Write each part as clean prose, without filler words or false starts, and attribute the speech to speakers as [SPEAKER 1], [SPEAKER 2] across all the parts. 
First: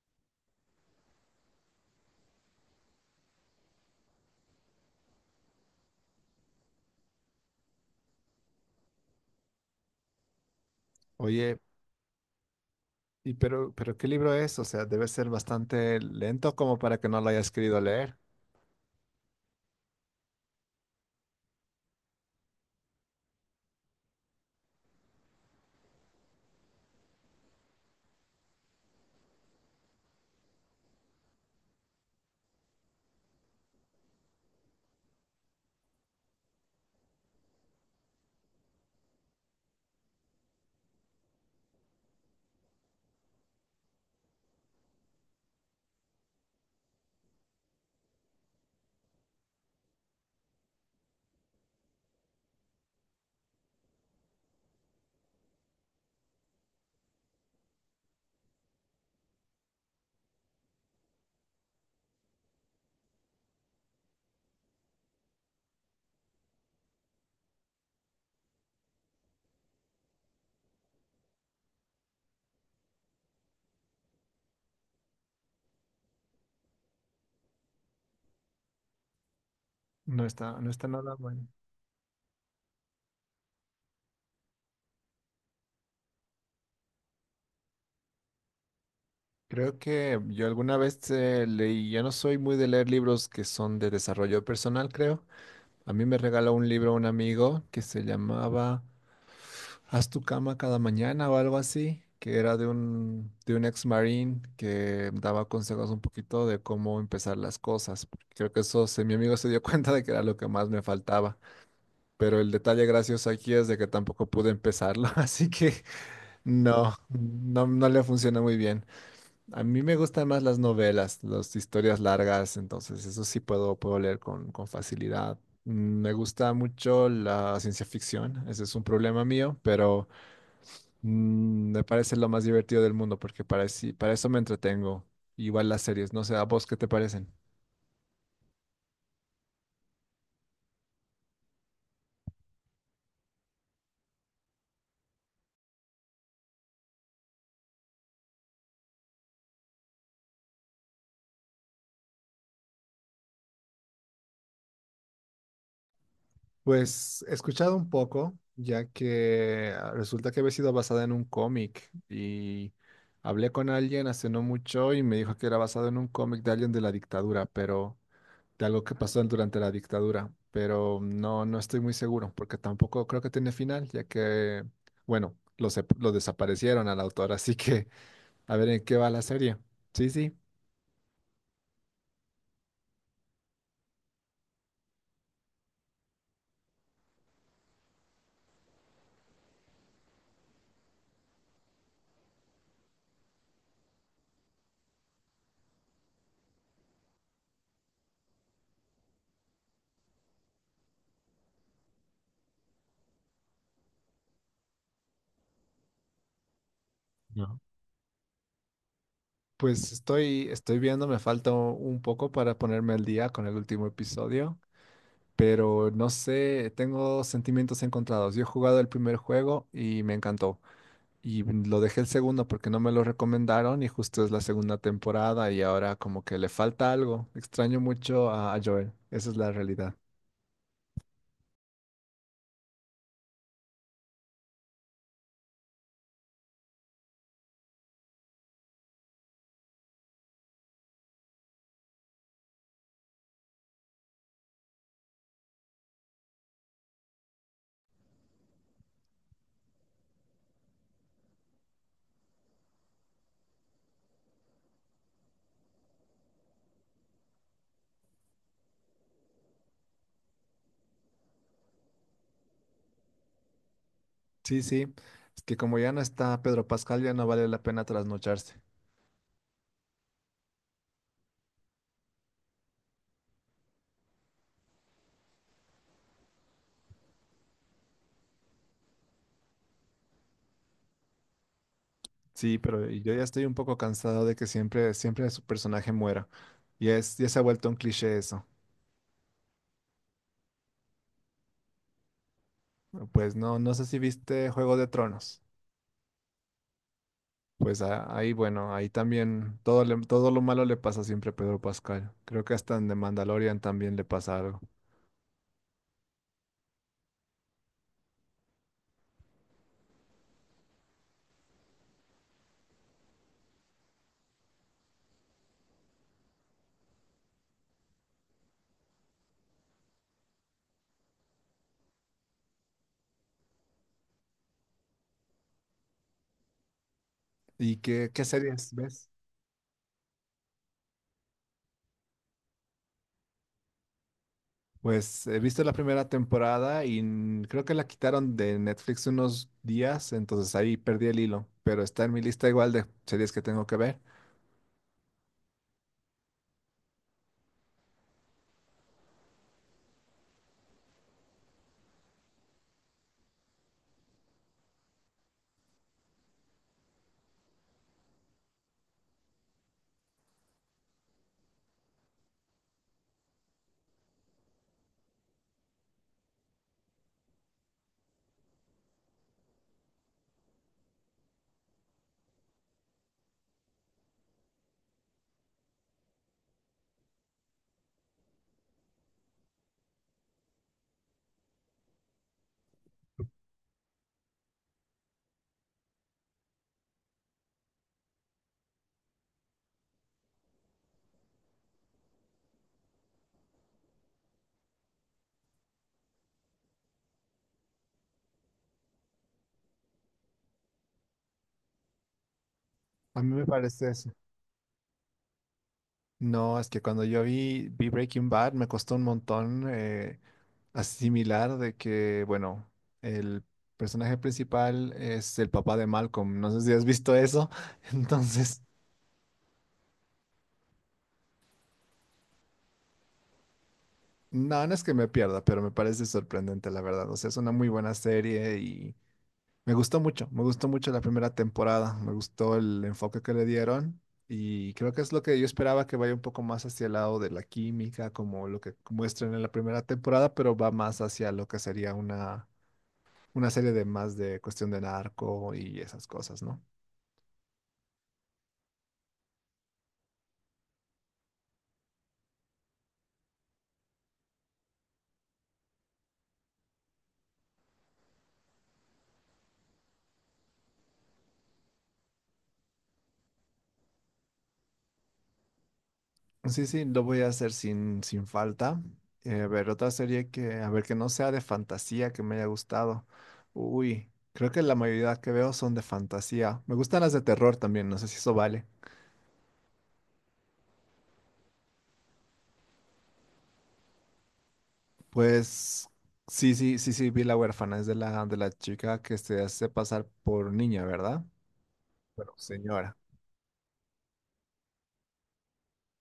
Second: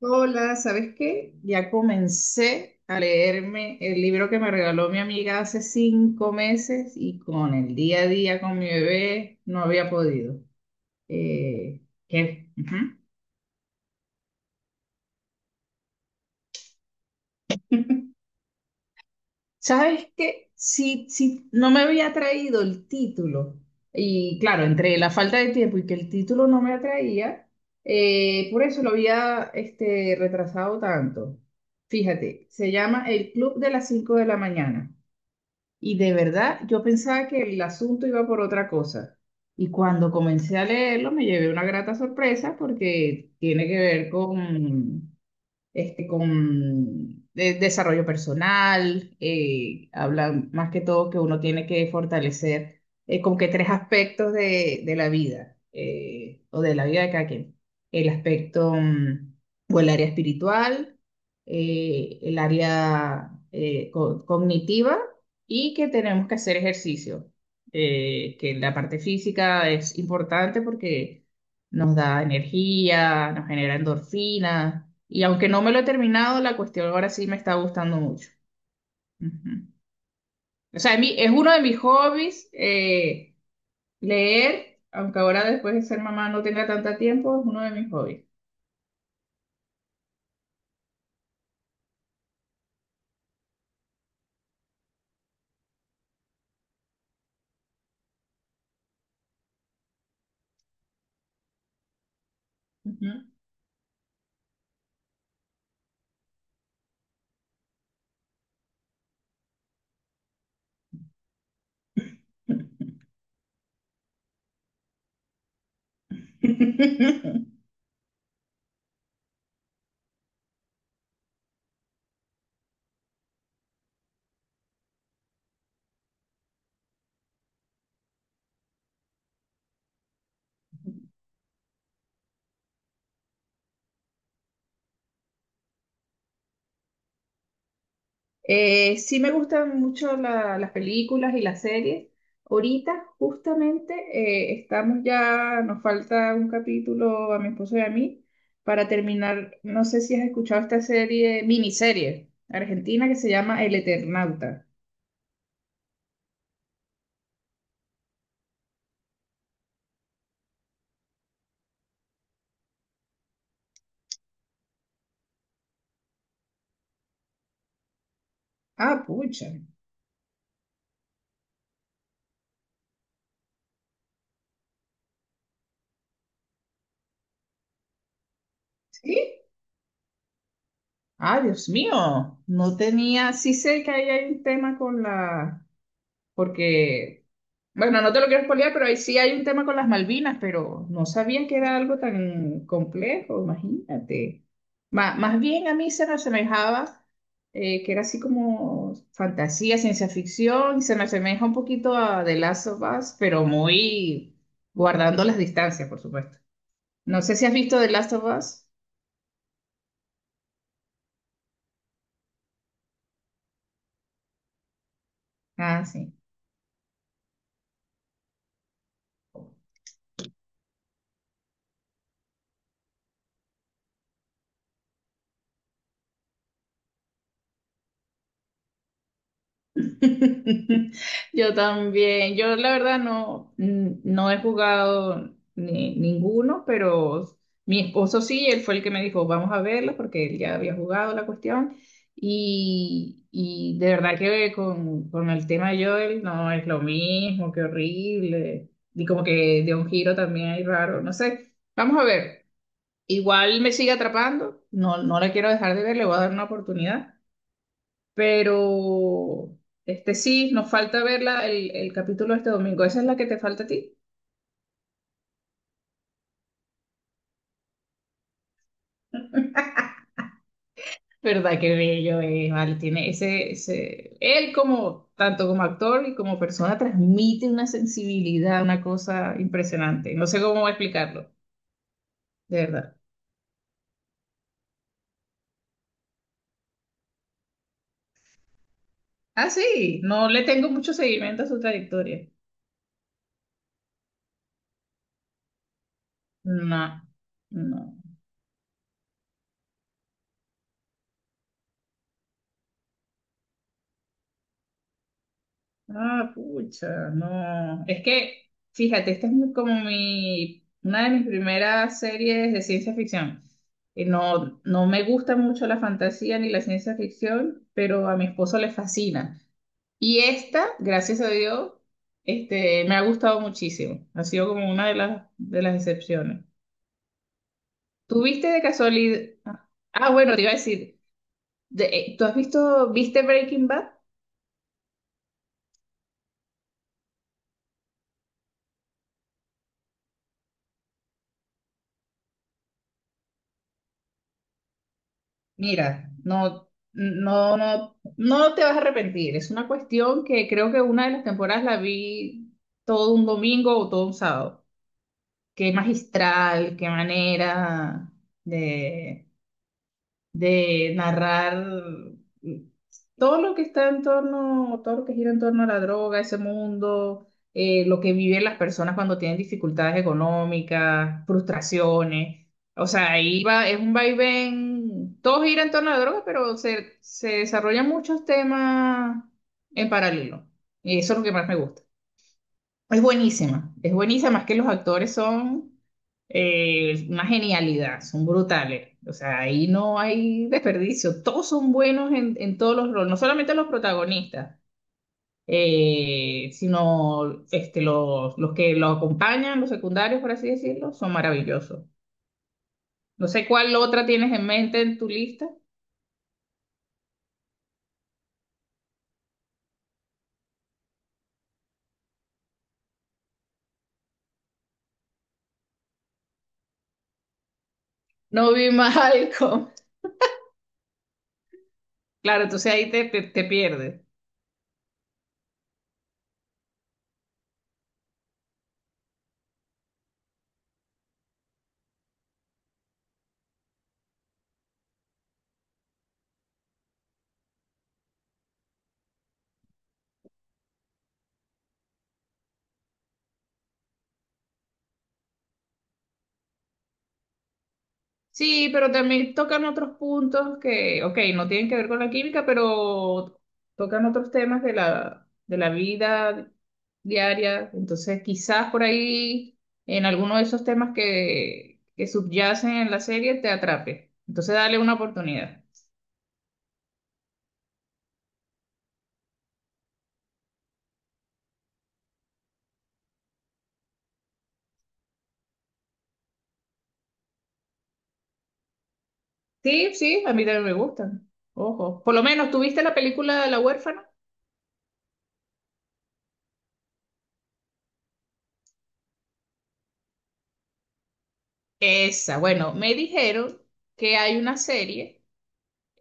[SPEAKER 1] Hola, ¿sabes qué? Ya comencé a leerme el libro que me regaló mi amiga hace 5 meses y con el día a día con mi bebé no había podido.
[SPEAKER 2] Oye,
[SPEAKER 1] Eh, ¿Qué? Ujú.
[SPEAKER 2] pero ¿qué libro es? O sea, debe ser bastante lento como para que no lo hayas querido leer.
[SPEAKER 1] ¿Sabes qué? Si no me había traído el título y claro, entre la falta de tiempo y que el título no me atraía, por eso lo había este, retrasado tanto. Fíjate, se llama El Club de las 5 de la mañana. Y de verdad, yo pensaba que el asunto iba por otra cosa. Y cuando comencé a leerlo, me llevé una grata sorpresa porque tiene que ver con, este, con desarrollo personal, hablan más que todo que uno tiene que fortalecer como que tres aspectos de la vida o de la vida de cada quien. El aspecto o el área espiritual, el área cognitiva y que tenemos que hacer ejercicio. Que la parte física es importante porque nos da energía, nos genera endorfina. Y aunque no me lo he terminado, la cuestión ahora sí me está gustando mucho. Ujú.
[SPEAKER 2] No está, no
[SPEAKER 1] O
[SPEAKER 2] está
[SPEAKER 1] sea,
[SPEAKER 2] nada
[SPEAKER 1] es
[SPEAKER 2] bueno.
[SPEAKER 1] uno de mis hobbies, leer, aunque ahora después de ser mamá no tenga tanto tiempo, es uno de mis hobbies.
[SPEAKER 2] Creo que yo alguna vez leí, yo no soy muy de leer libros que son de desarrollo personal, creo. A mí me regaló un libro un amigo que se llamaba Haz tu cama cada mañana o algo así, que era de
[SPEAKER 1] Ujú.
[SPEAKER 2] un ex marine que daba consejos un poquito de cómo empezar las cosas. Creo que eso, mi amigo se dio cuenta de que era lo que más me faltaba. Pero el detalle gracioso aquí es de que tampoco pude empezarlo, así que no, no, no le funciona muy bien. A mí me gustan más las novelas, las historias largas, entonces eso sí puedo leer con facilidad. Me gusta mucho la ciencia ficción, ese es un problema mío, pero me parece lo más divertido del mundo porque para, para eso me entretengo. Igual las series, no sé, ¿a vos qué te parecen?
[SPEAKER 1] Sí me gustan mucho las películas y las series. Ahorita justamente estamos ya, nos falta un capítulo a mi esposo y a mí para terminar, no sé si has escuchado esta serie, miniserie argentina que se llama El Eternauta.
[SPEAKER 2] Pues he escuchado un poco, ya que resulta que había sido basada en un cómic y hablé con alguien hace no mucho y me dijo que era basado en un cómic de alguien de la dictadura, pero de algo que
[SPEAKER 1] Ah,
[SPEAKER 2] pasó
[SPEAKER 1] pucha.
[SPEAKER 2] durante la dictadura, pero no, no estoy muy seguro porque tampoco creo que tiene final, ya que, bueno, lo desaparecieron al autor, así que a ver en qué va
[SPEAKER 1] ¿Sí?
[SPEAKER 2] la serie. Sí, sí.
[SPEAKER 1] Ah, Dios mío. No tenía, sí sé que ahí hay un tema con la, porque bueno, no te lo quiero spoilear, pero ahí sí hay un tema con las Malvinas, pero no sabía que era algo tan complejo, imagínate. Más bien a mí se me asemejaba que era así como fantasía, ciencia ficción, y se me asemeja un poquito a The Last of Us, pero muy guardando las distancias, por supuesto. No sé si has
[SPEAKER 2] No.
[SPEAKER 1] visto The Last of Us.
[SPEAKER 2] Pues estoy, estoy viendo, me falta un poco para ponerme al día con el último episodio.
[SPEAKER 1] Ah,
[SPEAKER 2] Pero no
[SPEAKER 1] sí.
[SPEAKER 2] sé, tengo sentimientos encontrados. Yo he jugado el primer juego y me encantó. Y lo dejé el segundo porque no me lo recomendaron y justo es la segunda temporada y ahora como que le falta algo. Extraño mucho a Joel, esa es la realidad.
[SPEAKER 1] Yo también. Yo la verdad no he jugado ninguno, pero mi esposo sí, él fue el que me dijo, vamos a verlo, porque él ya había jugado la cuestión. Y de verdad que con el tema de Joel no es lo mismo, qué horrible. Y como que de un giro también hay raro, no sé. Vamos a ver. Igual me sigue atrapando. No, no la quiero dejar de ver, le voy a dar una oportunidad. Pero este sí, nos falta verla el capítulo este domingo. ¿Esa es la que te falta a ti?
[SPEAKER 2] Sí, sí, es que como ya no está Pedro Pascal, ya no vale la pena trasnocharse.
[SPEAKER 1] ¿Verdad? Qué bello es, vale. Tiene ese, ese. Él como, tanto como actor y como persona, transmite una sensibilidad, una cosa impresionante. No sé cómo explicarlo,
[SPEAKER 2] Sí,
[SPEAKER 1] de
[SPEAKER 2] pero
[SPEAKER 1] verdad.
[SPEAKER 2] yo ya estoy un poco cansado de que siempre, siempre su personaje muera. Y es, ya se ha vuelto un cliché eso.
[SPEAKER 1] Ah, sí, no le tengo mucho seguimiento a su trayectoria.
[SPEAKER 2] Pues no, no sé si viste Juego de Tronos.
[SPEAKER 1] No,
[SPEAKER 2] Pues
[SPEAKER 1] no.
[SPEAKER 2] ahí, bueno, ahí también todo, todo lo malo le pasa siempre a Pedro Pascal. Creo que hasta en The Mandalorian también le pasa algo.
[SPEAKER 1] Ah, pucha, no. Es que, fíjate, esta es como mi, una de mis primeras series de ciencia ficción. Y no, no me gusta mucho la fantasía ni la ciencia ficción, pero a mi esposo le fascina. Y esta, gracias a Dios, este, me ha gustado muchísimo. Ha sido como una de las excepciones.
[SPEAKER 2] ¿Y qué, qué
[SPEAKER 1] ¿Tuviste de
[SPEAKER 2] series ves?
[SPEAKER 1] casualidad? Ah, bueno, te iba a decir, ¿tú has visto, viste Breaking Bad?
[SPEAKER 2] Pues he visto la primera temporada y creo que la quitaron de Netflix unos días, entonces ahí perdí el hilo, pero está en mi lista igual de series que tengo que ver.
[SPEAKER 1] Mira, no te vas a arrepentir. Es una cuestión que creo que una de las temporadas la vi todo un domingo o todo un sábado. Qué magistral, qué manera de, de narrar todo lo que está en torno, todo lo que gira en torno a la droga, ese mundo, lo que viven las personas cuando tienen dificultades económicas, frustraciones. O sea, ahí va, es un vaivén, todo gira en torno a la droga, pero se desarrollan muchos temas en paralelo. Y eso es lo que más me gusta. Es buenísima, es buenísima, es que los actores son una genialidad, son brutales. O sea, ahí no hay desperdicio. Todos son buenos en todos los roles, no solamente los protagonistas, sino este, los que los acompañan, los secundarios, por así decirlo, son maravillosos.
[SPEAKER 2] A
[SPEAKER 1] No
[SPEAKER 2] mí me
[SPEAKER 1] sé cuál
[SPEAKER 2] parece
[SPEAKER 1] otra
[SPEAKER 2] eso.
[SPEAKER 1] tienes en mente en tu lista.
[SPEAKER 2] No, es que cuando yo vi Breaking Bad me costó un montón. Asimilar de que, bueno, el personaje principal es el papá de Malcolm. No sé si has visto eso.
[SPEAKER 1] No
[SPEAKER 2] Entonces,
[SPEAKER 1] vi Malcolm. Claro, entonces ahí te pierdes.
[SPEAKER 2] no, no es que me pierda, pero me parece sorprendente, la verdad. O sea, es una muy buena serie y me gustó mucho. Me gustó mucho la primera temporada. Me gustó el enfoque que le dieron. Y creo que es lo que yo esperaba que vaya un poco más hacia el lado de la química, como lo que muestran en la primera temporada, pero va más hacia lo que sería una serie de más de cuestión de narco y esas cosas, ¿no?
[SPEAKER 1] Sí, pero también tocan otros puntos que, ok, no tienen que ver con la química, pero tocan otros temas de la vida diaria. Entonces, quizás por ahí, en alguno de esos temas que subyacen en la serie, te atrape. Entonces, dale una oportunidad.
[SPEAKER 2] Sí, sí, lo voy a hacer sin falta. A ver, otra serie que, a ver, que no sea de fantasía, que me haya gustado. Uy, creo que la mayoría que veo son de fantasía. Me gustan las de terror también, no sé si eso vale.
[SPEAKER 1] Sí, sí, a mí también me gustan. Ojo. Por lo menos, ¿tuviste la película La huérfana?
[SPEAKER 2] Pues sí, sí, sí, sí, vi La huérfana, es de de la chica que se hace pasar por niña, ¿verdad? Bueno,
[SPEAKER 1] Esa, bueno, me
[SPEAKER 2] señora.
[SPEAKER 1] dijeron que hay una serie.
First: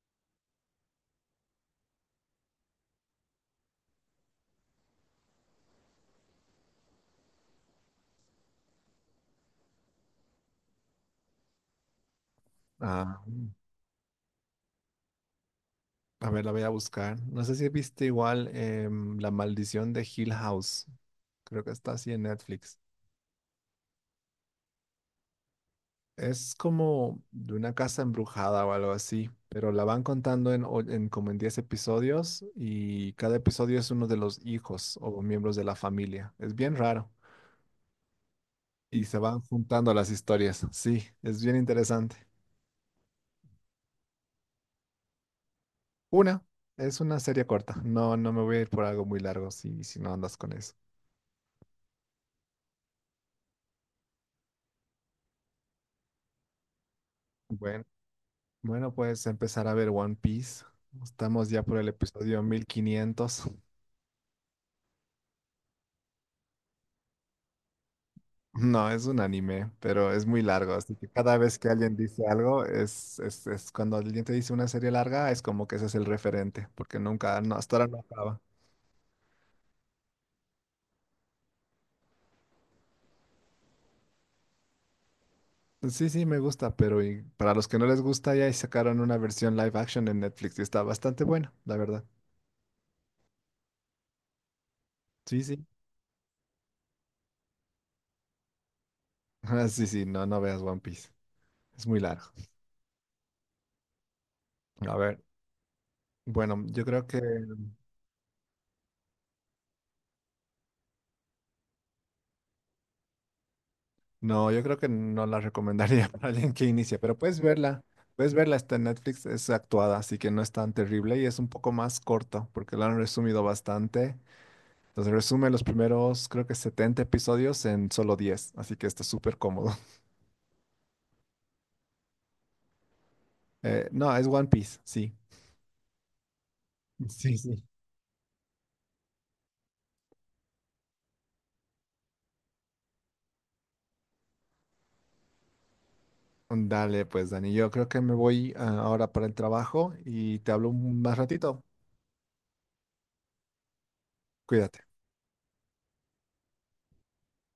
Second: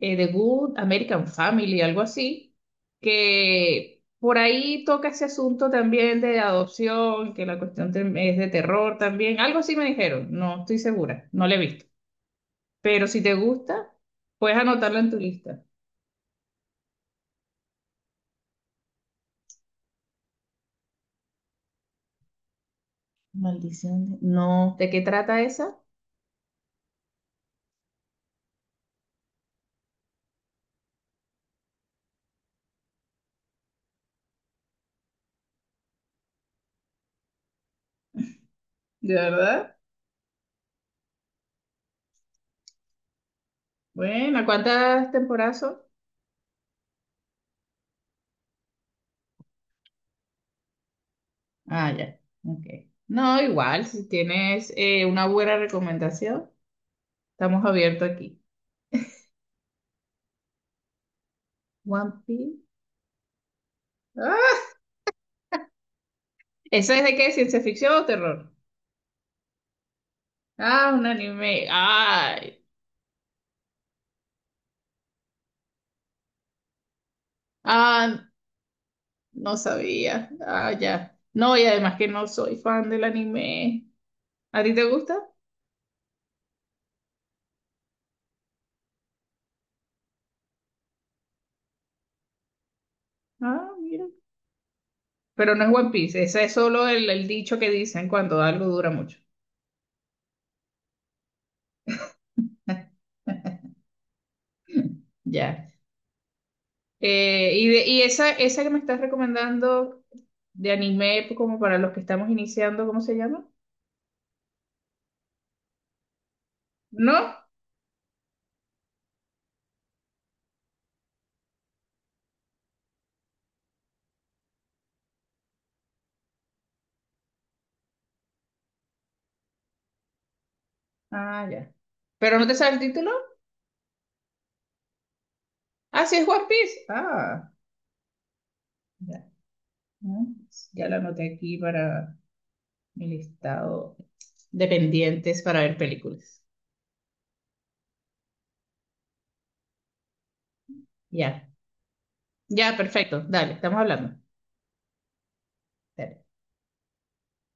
[SPEAKER 1] The Good American Family, algo así, que por ahí toca ese asunto también de adopción, que la cuestión es de terror también, algo así me dijeron, no estoy segura, no lo he visto, pero
[SPEAKER 2] Ah,
[SPEAKER 1] si te gusta, puedes anotarlo en tu lista.
[SPEAKER 2] a ver, la voy a buscar. No sé si viste igual La maldición de Hill House. Creo que está así en Netflix.
[SPEAKER 1] Maldición. No, ¿de qué trata esa?
[SPEAKER 2] Es como de una casa embrujada o algo así, pero la van contando en como en 10 episodios y cada episodio es uno de los hijos o miembros de la familia. Es bien raro y
[SPEAKER 1] ¿De
[SPEAKER 2] se van
[SPEAKER 1] verdad?
[SPEAKER 2] juntando las historias. Sí, es bien interesante.
[SPEAKER 1] Bueno, ¿cuántas temporadas son?
[SPEAKER 2] Una, es una serie corta. No, no me voy a ir por algo muy largo si, si no andas con eso.
[SPEAKER 1] Ah, ya, ok. No, igual, si tienes una buena recomendación, estamos
[SPEAKER 2] Bueno,
[SPEAKER 1] abiertos aquí.
[SPEAKER 2] bueno, puedes empezar a ver One Piece. Estamos ya por el
[SPEAKER 1] One
[SPEAKER 2] episodio
[SPEAKER 1] Piece.
[SPEAKER 2] 1500.
[SPEAKER 1] ¿Eso es de qué? ¿Ciencia ficción o terror?
[SPEAKER 2] No, es un anime, pero es muy largo,
[SPEAKER 1] Ah,
[SPEAKER 2] así
[SPEAKER 1] un
[SPEAKER 2] que cada vez
[SPEAKER 1] anime.
[SPEAKER 2] que alguien dice algo,
[SPEAKER 1] Ay.
[SPEAKER 2] es cuando alguien te dice una serie larga, es como que ese es el referente, porque nunca, no, hasta ahora no
[SPEAKER 1] Ah,
[SPEAKER 2] acaba.
[SPEAKER 1] no sabía. Ah, ya. No, y además que no soy fan del anime. ¿A ti te gusta?
[SPEAKER 2] Sí, sí, me gusta, pero y para los que no les gusta, ya sacaron una versión live action en Netflix y está bastante buena, la verdad.
[SPEAKER 1] Ah, mira.
[SPEAKER 2] Sí,
[SPEAKER 1] Pero no
[SPEAKER 2] sí.
[SPEAKER 1] es One Piece. Ese es solo el dicho que dicen cuando algo dura mucho.
[SPEAKER 2] Ah, sí, sí, no, no veas One Piece, es muy largo. A ver,
[SPEAKER 1] Ya.
[SPEAKER 2] bueno, yo creo que
[SPEAKER 1] Y y esa que me estás recomendando de anime, pues, como para los que estamos iniciando, ¿cómo se llama?
[SPEAKER 2] no, yo creo que no la recomendaría para alguien que inicia, pero
[SPEAKER 1] ¿No?
[SPEAKER 2] puedes verla. Puedes verla, está en Netflix, es actuada, así que no es tan terrible y es un poco más corto porque lo han resumido bastante. Entonces resume los primeros, creo que 70 episodios en solo 10, así que está súper cómodo.
[SPEAKER 1] Ah, ya. ¿Pero no te sabe el título?
[SPEAKER 2] No, es One Piece, sí.
[SPEAKER 1] Ah, sí, es One Piece.
[SPEAKER 2] Sí,
[SPEAKER 1] Ah,
[SPEAKER 2] sí.
[SPEAKER 1] ya. ¿No? Ya la anoté aquí para mi listado de pendientes para ver películas.
[SPEAKER 2] Dale, pues Dani, yo creo que me voy ahora para el trabajo y te hablo más
[SPEAKER 1] Ya,
[SPEAKER 2] ratito.
[SPEAKER 1] ya, perfecto. Dale, estamos hablando.
[SPEAKER 2] Cuídate.